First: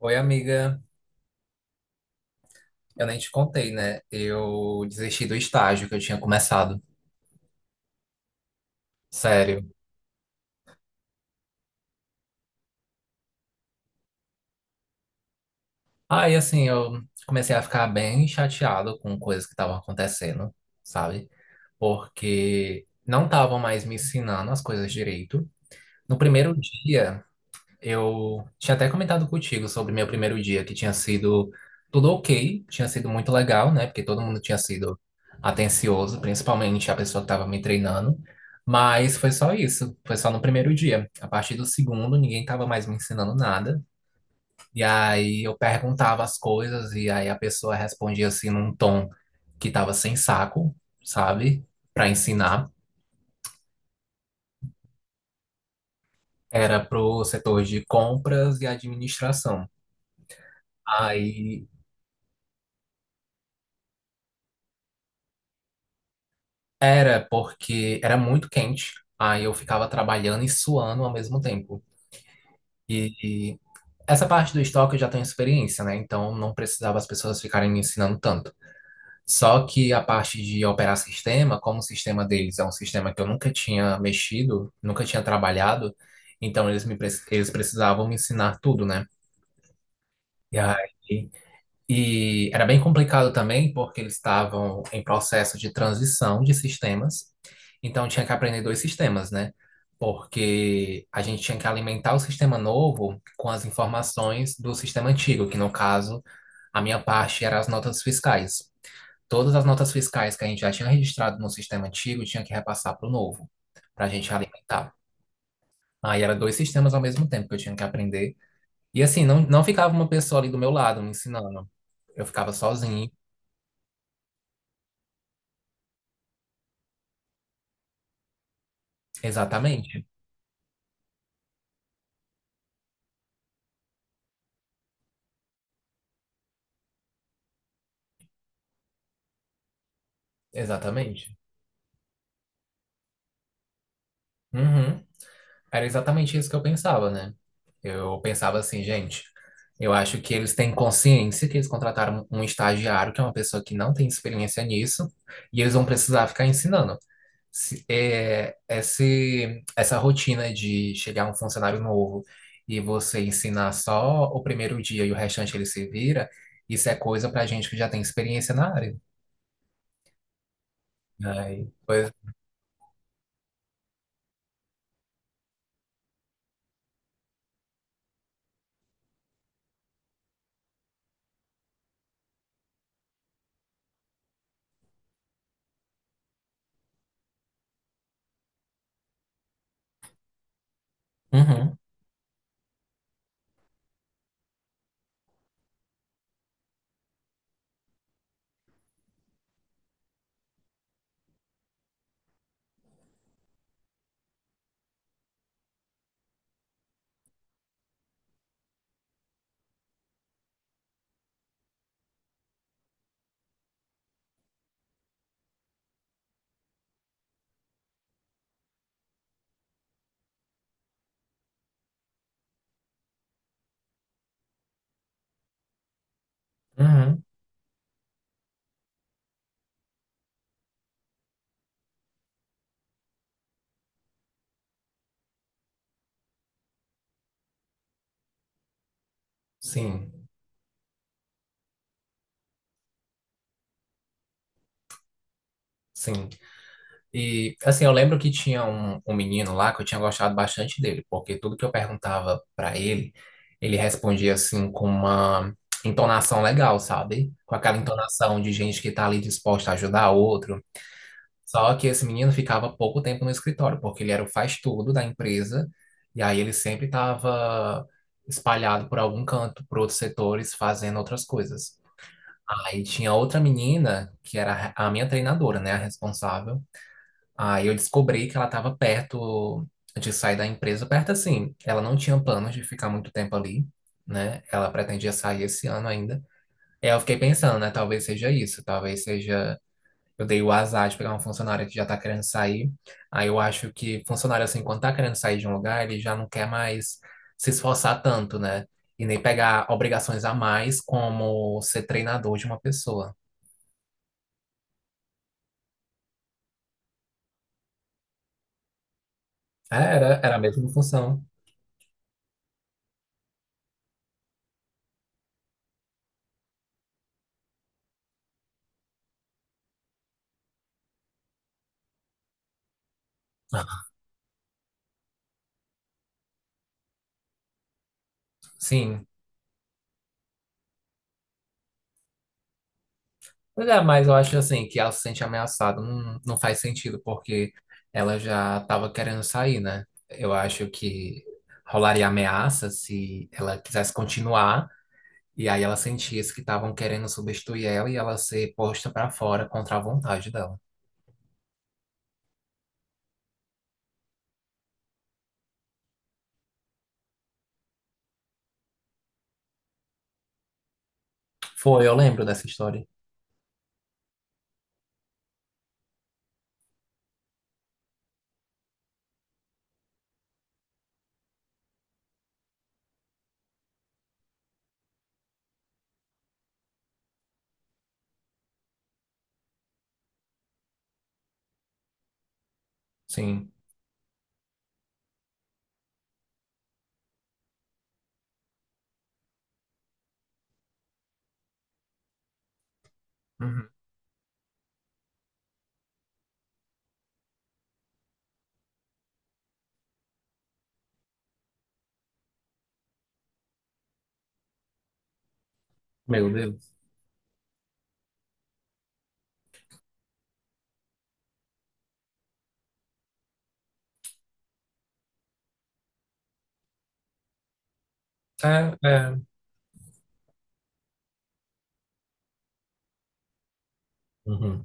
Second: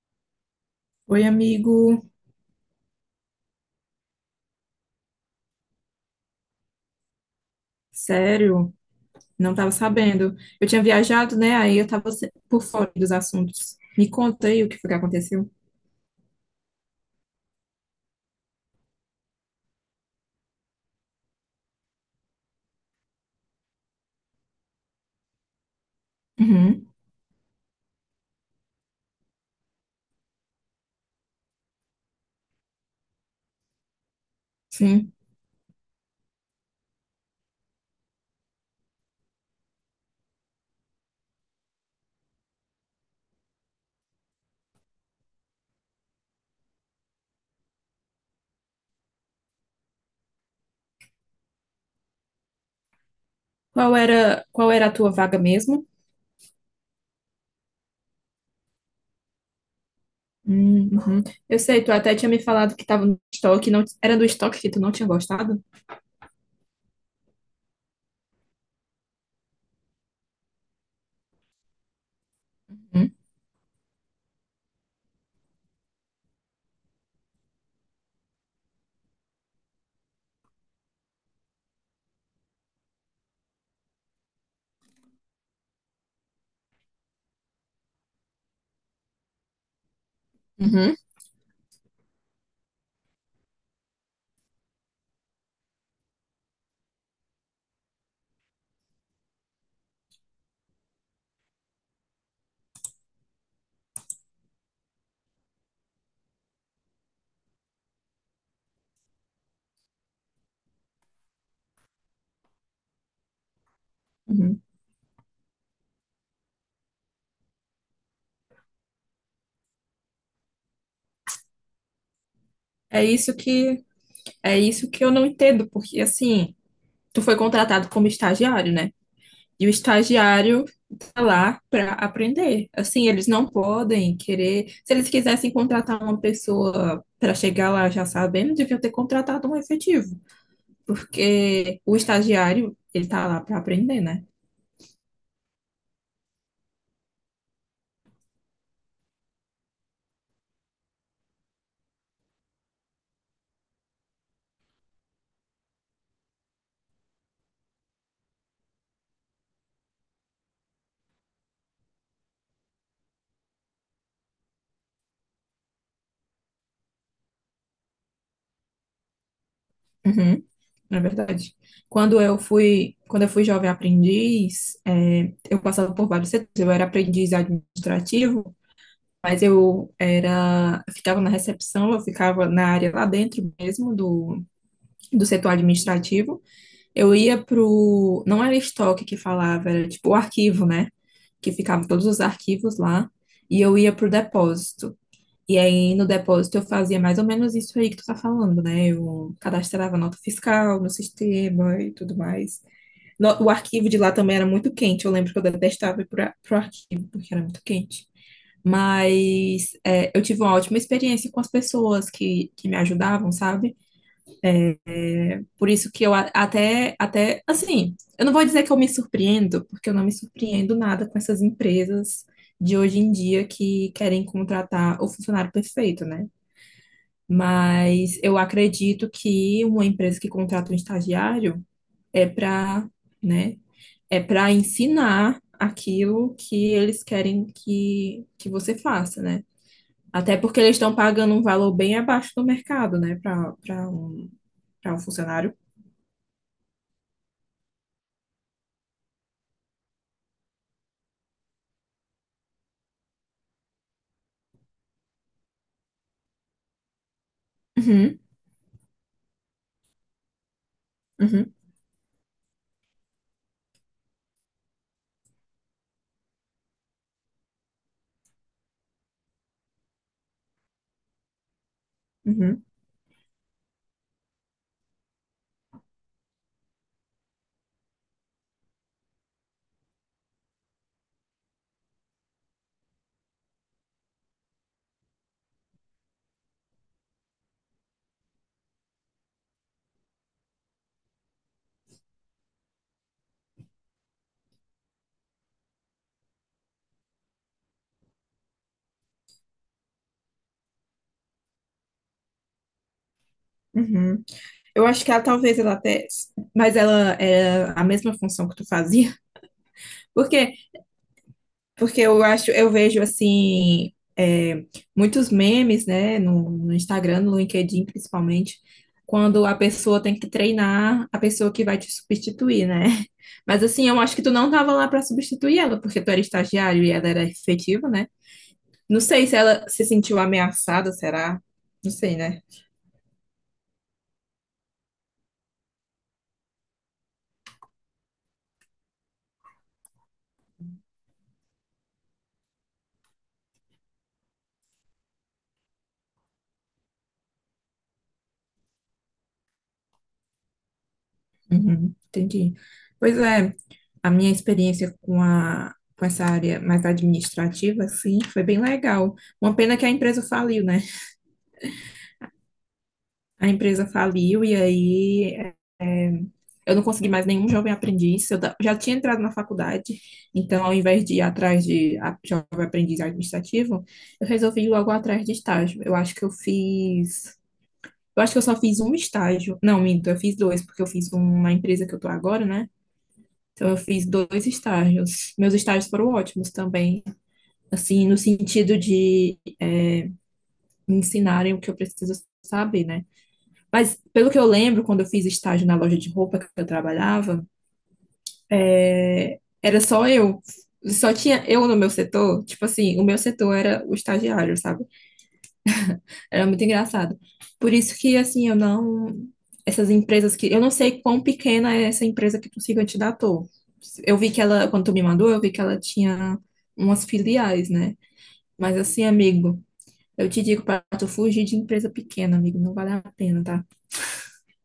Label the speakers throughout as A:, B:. A: Oi, amiga.
B: Oi, amigo.
A: Eu nem te contei, né? Eu desisti do estágio que eu tinha começado.
B: Sério, não
A: Sério.
B: estava sabendo. Eu tinha viajado, né? Aí eu estava por fora dos assuntos. Me conta aí o que foi que aconteceu.
A: Eu comecei a ficar bem chateado com coisas que estavam acontecendo, sabe? Porque não estavam mais me ensinando as coisas direito. No primeiro
B: Uhum,
A: dia, eu tinha até comentado contigo sobre meu primeiro dia, que tinha sido tudo ok, tinha sido muito legal, né? Porque todo mundo tinha sido
B: sim.
A: atencioso, principalmente a pessoa que estava me treinando. Mas foi só isso, foi só no primeiro dia. A partir do segundo, ninguém estava mais me ensinando nada. E aí eu perguntava as coisas, e aí a pessoa respondia assim num tom que estava sem saco, sabe? Para ensinar.
B: Qual era a tua vaga mesmo?
A: Era pro setor de compras e administração.
B: Uhum. Eu
A: Aí
B: sei, tu até tinha me falado que estava no estoque, não, era do estoque que tu não tinha gostado?
A: Era porque era muito quente, aí eu ficava trabalhando e suando ao mesmo tempo. E,
B: Uhum,
A: e essa parte do estoque eu já tenho experiência, né? Então não precisava as pessoas ficarem me ensinando tanto. Só que a parte de operar sistema, como o sistema deles é um sistema que eu nunca tinha mexido, nunca tinha trabalhado, então eles precisavam me ensinar tudo, né? E aí
B: uhum,
A: E era bem complicado também, porque eles estavam em processo de transição de sistemas, então tinha que aprender dois sistemas, né? Porque a gente tinha que alimentar o sistema novo com as informações do sistema antigo, que no caso, a minha parte era as notas fiscais. Todas as notas fiscais que a gente já tinha registrado no sistema antigo tinha que repassar para o novo, para a gente
B: uhum.
A: alimentar. Aí era dois sistemas ao mesmo tempo que eu tinha que aprender. E assim, não ficava uma pessoa ali do meu lado me ensinando. Eu ficava
B: É
A: sozinho.
B: isso que, é isso que eu não entendo, porque assim, tu foi contratado como estagiário, né? E o
A: Exatamente,
B: estagiário está lá para aprender. Assim, eles não podem querer. Se eles quisessem contratar uma pessoa para chegar lá já sabendo, deviam ter contratado um efetivo,
A: exatamente.
B: porque o estagiário, ele está lá para aprender, né?
A: Uhum. Era exatamente isso que eu pensava, né? Eu pensava assim, gente, eu acho que eles têm consciência que eles contrataram um estagiário, que é uma pessoa que não tem experiência nisso, e eles vão precisar ficar ensinando. Essa rotina de chegar um funcionário novo e você ensinar só o primeiro dia e o restante ele se vira, isso é coisa pra gente que já tem experiência na área.
B: Uhum, na verdade.
A: Aí, pois,
B: Quando eu fui jovem aprendiz, é, eu passava por vários setores. Eu era aprendiz administrativo, mas eu era, eu ficava na recepção, eu ficava na área lá dentro mesmo do setor administrativo. Eu ia pro. Não era estoque que falava, era tipo o arquivo, né? Que
A: uhum,
B: ficavam todos os arquivos lá. E eu ia pro depósito. E aí no depósito eu fazia mais ou menos isso aí que tu tá falando, né? Eu cadastrava nota fiscal no sistema e tudo mais. No- O arquivo de lá também era muito quente. Eu lembro que eu detestava ir pro arquivo, porque era muito quente. Mas é, eu tive uma ótima experiência com as pessoas que me ajudavam, sabe? Por isso que eu a- até, até, assim, eu não vou dizer que eu me surpreendo, porque eu não me surpreendo nada com essas empresas de hoje em dia que querem contratar o funcionário perfeito, né?
A: uhum,
B: Mas eu acredito que uma empresa que contrata um estagiário é para, né, é para ensinar aquilo que eles querem que você faça, né?
A: sim,
B: Até porque eles estão pagando um valor bem abaixo do mercado, né, para um, para um funcionário.
A: sim. E, assim, eu lembro que tinha um menino lá que eu tinha gostado bastante dele, porque tudo que eu perguntava pra ele, ele respondia, assim, com uma entonação legal, sabe? Com aquela
B: Uhum,
A: entonação de gente que tá ali disposta a ajudar outro.
B: uhum.
A: Só que esse menino ficava pouco tempo no escritório, porque ele era o faz-tudo da empresa, e aí ele sempre estava espalhado por algum canto, por outros setores, fazendo outras coisas.
B: Uhum,
A: Aí tinha outra menina, que era a minha treinadora, né, a responsável. Aí eu descobri que ela estava perto de sair da empresa, perto assim. Ela não tinha planos de ficar muito tempo ali, né? Ela pretendia sair esse ano ainda. E aí eu fiquei pensando, né? Talvez seja isso, talvez seja. Eu dei o azar de pegar uma funcionária que já tá querendo sair. Aí eu acho que funcionário, assim, quando tá querendo sair de um lugar, ele já não quer mais se esforçar tanto, né? E nem pegar obrigações a mais como ser treinador de uma pessoa.
B: uhum. Eu acho que ela talvez ela até, mas ela é a mesma função que tu fazia. Por
A: Era a
B: quê?
A: mesma função.
B: Porque eu acho, eu vejo assim, é, muitos memes, né, no Instagram, no LinkedIn principalmente, quando a pessoa tem que treinar a pessoa que vai te substituir, né? Mas assim, eu acho que tu não tava lá para substituir ela, porque tu era estagiário e ela era efetiva, né? Não
A: Sim.
B: sei se ela se sentiu ameaçada, será? Não sei, né?
A: Pois é, mas eu acho assim que ela se sente ameaçada não, não faz sentido, porque ela já estava querendo sair, né? Eu acho que rolaria ameaça se ela quisesse continuar, e aí ela sentisse que estavam querendo substituir ela e ela ser posta pra fora contra a vontade dela.
B: Uhum, entendi. Pois é, a minha experiência com a, com essa área mais administrativa, assim, foi bem legal. Uma pena que a empresa faliu, né?
A: Foi, eu lembro dessa história.
B: A empresa faliu e aí eh, eu não consegui mais nenhum jovem aprendiz. Eu da- já tinha entrado na faculdade, então ao invés de ir atrás de a- jovem aprendiz administrativo, eu resolvi ir logo atrás de estágio. Eu acho que eu fiz. Eu acho que eu só fiz um estágio. Não, minto, eu fiz dois, porque eu fiz um na empresa que eu tô agora, né?
A: Sim.
B: Então eu fiz dois estágios. Meus estágios foram ótimos também. Assim, no sentido de me ensinarem o que eu preciso saber, né?
A: Uhum.
B: Mas pelo que eu lembro, quando eu fiz estágio na loja de roupa que eu trabalhava, é, era só eu. Só tinha eu no meu setor, tipo assim, o meu setor era o estagiário, sabe?
A: Meu
B: Era muito
A: Deus.
B: engraçado. Por isso que, assim, eu não. Essas empresas que. Eu não sei quão pequena é essa empresa que tu siga te dá ator. Eu vi que ela, quando tu me mandou, eu vi que ela tinha umas filiais, né?
A: É,
B: Mas assim,
A: é.
B: amigo, eu te digo, para tu fugir de empresa pequena, amigo, não vale a pena, tá?
A: Uhum.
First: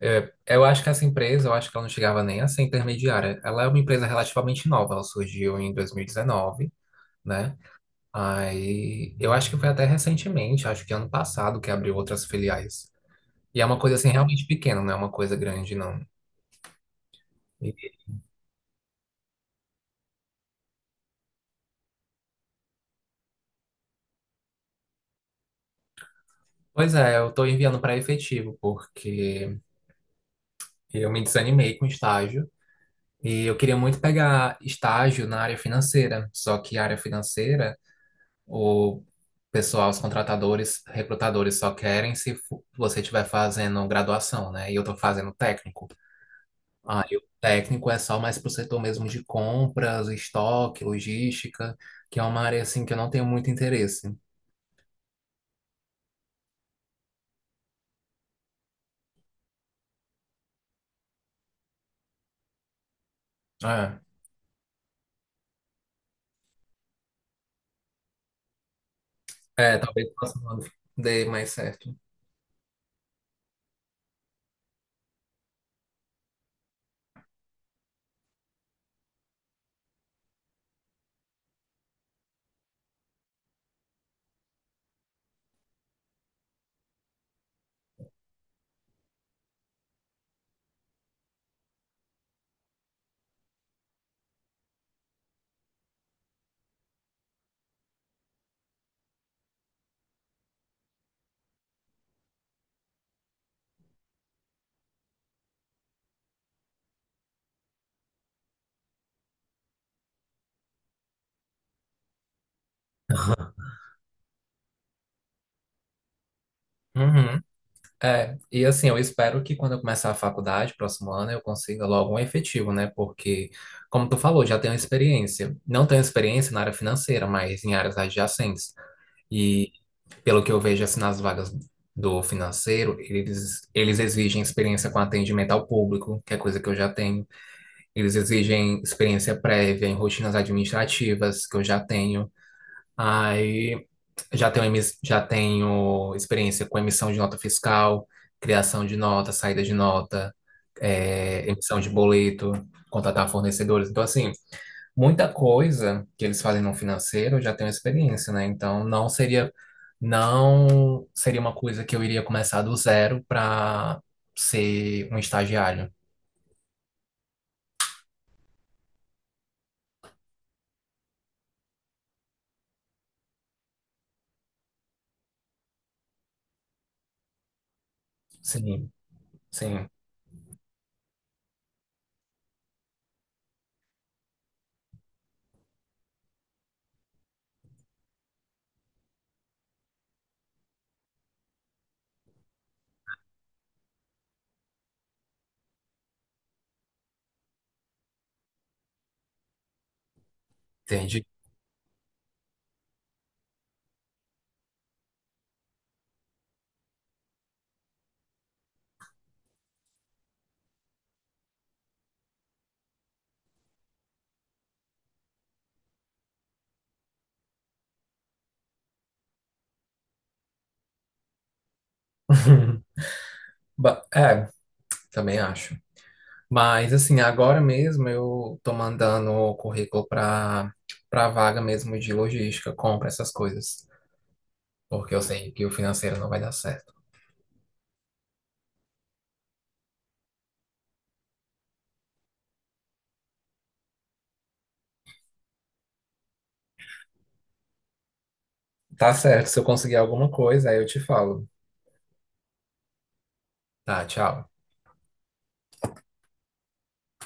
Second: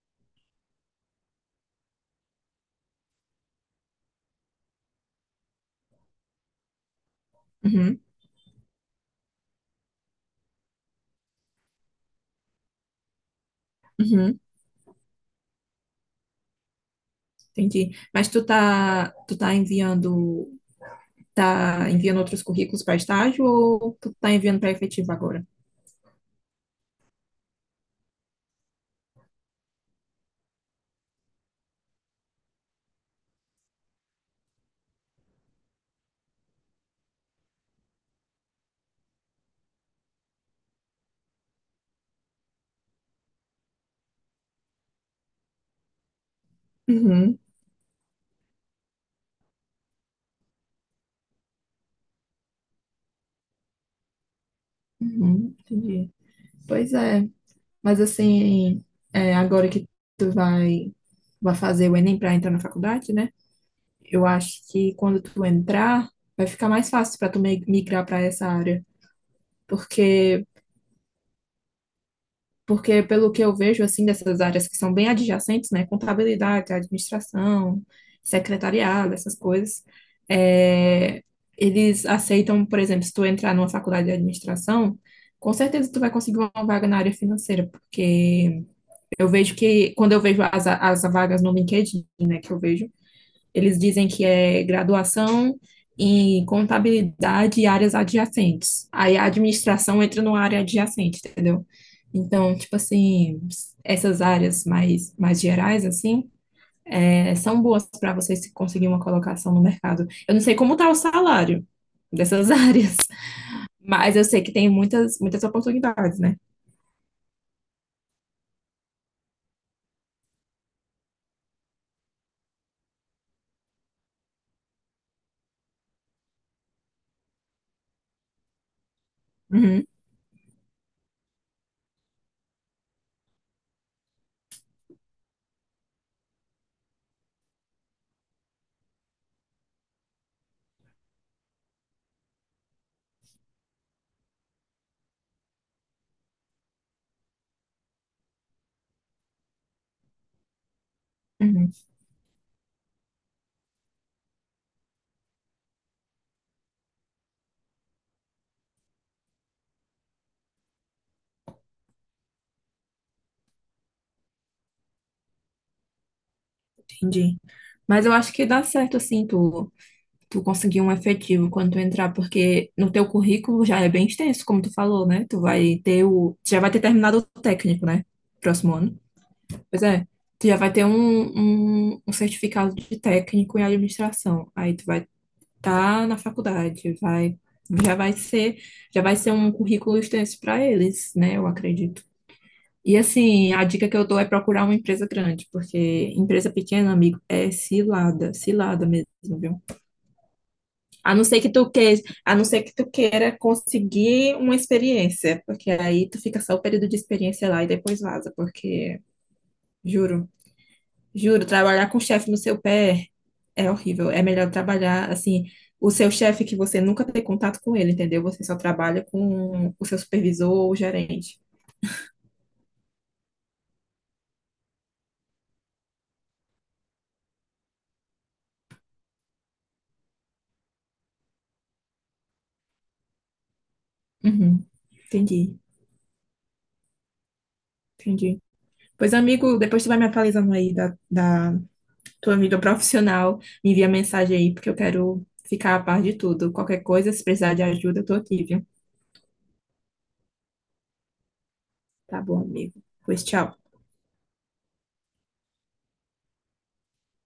A: É, eu acho que essa empresa, eu acho que ela não chegava nem a ser intermediária. Ela é uma empresa relativamente nova, ela surgiu em 2019, né?
B: Uhum,
A: Aí, eu acho que foi até recentemente, acho que ano passado, que abriu outras filiais. E é uma coisa assim
B: uhum,
A: realmente pequena, não é uma coisa grande, não.
B: entendi.
A: E,
B: Mas tu tá enviando, tá enviando outros currículos para estágio ou tu tá enviando para efetivo agora?
A: pois é, eu tô enviando para efetivo, porque eu me desanimei com estágio e eu queria muito pegar estágio na área financeira, só que a área financeira, o pessoal, os contratadores, recrutadores só querem se você estiver fazendo graduação, né? E eu tô fazendo técnico. Aí o
B: Uhum,
A: técnico é só mais para o setor mesmo de compras, estoque, logística, que é uma área assim que eu não tenho muito interesse.
B: uhum, entendi. Pois é, mas assim, é, agora que tu vai, vai fazer o Enem para entrar na faculdade, né?
A: É,
B: Eu acho que quando tu entrar, vai ficar mais fácil para tu mi- migrar para essa área,
A: é talvez o
B: porque
A: próximo ano dê mais certo.
B: porque, pelo que eu vejo, assim, dessas áreas que são bem adjacentes, né, contabilidade, administração, secretariado, essas coisas, é, eles aceitam, por exemplo, se tu entrar numa faculdade de administração, com certeza tu vai conseguir uma vaga na área financeira, porque eu vejo que, quando eu vejo as vagas no LinkedIn, né, que eu vejo, eles dizem que é graduação em contabilidade e áreas adjacentes. Aí a administração entra numa área adjacente, entendeu? Então, tipo assim, essas áreas mais gerais, assim, é, são boas para você se conseguir uma colocação no mercado. Eu não sei como tá o salário dessas áreas, mas eu sei que tem muitas, muitas oportunidades, né?
A: Uhum. É, e assim, eu espero que quando eu começar a faculdade, próximo ano, eu consiga logo um efetivo, né? Porque, como tu falou, já tenho experiência. Não tenho experiência na área financeira, mas em áreas adjacentes.
B: Uhum,
A: Pelo que eu vejo assim nas vagas do financeiro, eles exigem experiência com atendimento ao público, que é coisa que eu já tenho. Eles exigem experiência prévia em rotinas administrativas, que eu já tenho. Aí já tenho experiência com emissão de nota fiscal, criação de nota, saída de nota,
B: uhum,
A: emissão de boleto, contratar fornecedores. Então, assim, muita coisa que eles fazem no financeiro eu já tenho experiência, né? Então não seria uma coisa que eu iria começar do zero para ser um estagiário.
B: entendi. Mas eu acho que dá certo, assim, tu conseguir um efetivo quando tu entrar, porque no teu currículo já é bem extenso, como tu falou, né? Tu vai ter o. Tu já vai ter terminado o técnico, né? Próximo
A: Sim,
B: ano. Pois
A: sim,
B: é. Tu já vai ter um, um, um certificado de técnico em administração. Aí tu vai estar na faculdade, vai. Já vai ser, já vai ser um currículo extenso para eles, né? Eu acredito. E assim, a dica que eu dou é procurar uma empresa grande, porque empresa pequena, amigo, é cilada, cilada mesmo, viu? A
A: entendi.
B: não ser que tu queira, a não ser que tu queira conseguir uma experiência, porque aí tu fica só o período de experiência lá e depois vaza, porque juro, juro, trabalhar com o chefe no seu pé é horrível. É melhor trabalhar assim, o seu chefe que você nunca tem contato com ele, entendeu? Você só trabalha com o seu supervisor ou gerente.
A: É, também acho. Mas assim, agora mesmo eu tô mandando o currículo para vaga mesmo de logística, compra essas coisas,
B: Uhum,
A: porque eu sei
B: entendi,
A: que o financeiro não vai dar certo.
B: entendi. Pois, amigo, depois tu vai me atualizando aí da tua amiga profissional, me envia mensagem aí, porque eu quero ficar a par de tudo. Qualquer coisa, se precisar de ajuda, eu tô aqui, viu?
A: Tá certo, se eu conseguir alguma coisa, aí eu te falo.
B: Tá bom, amigo. Pois tchau.
A: Tá, tchau.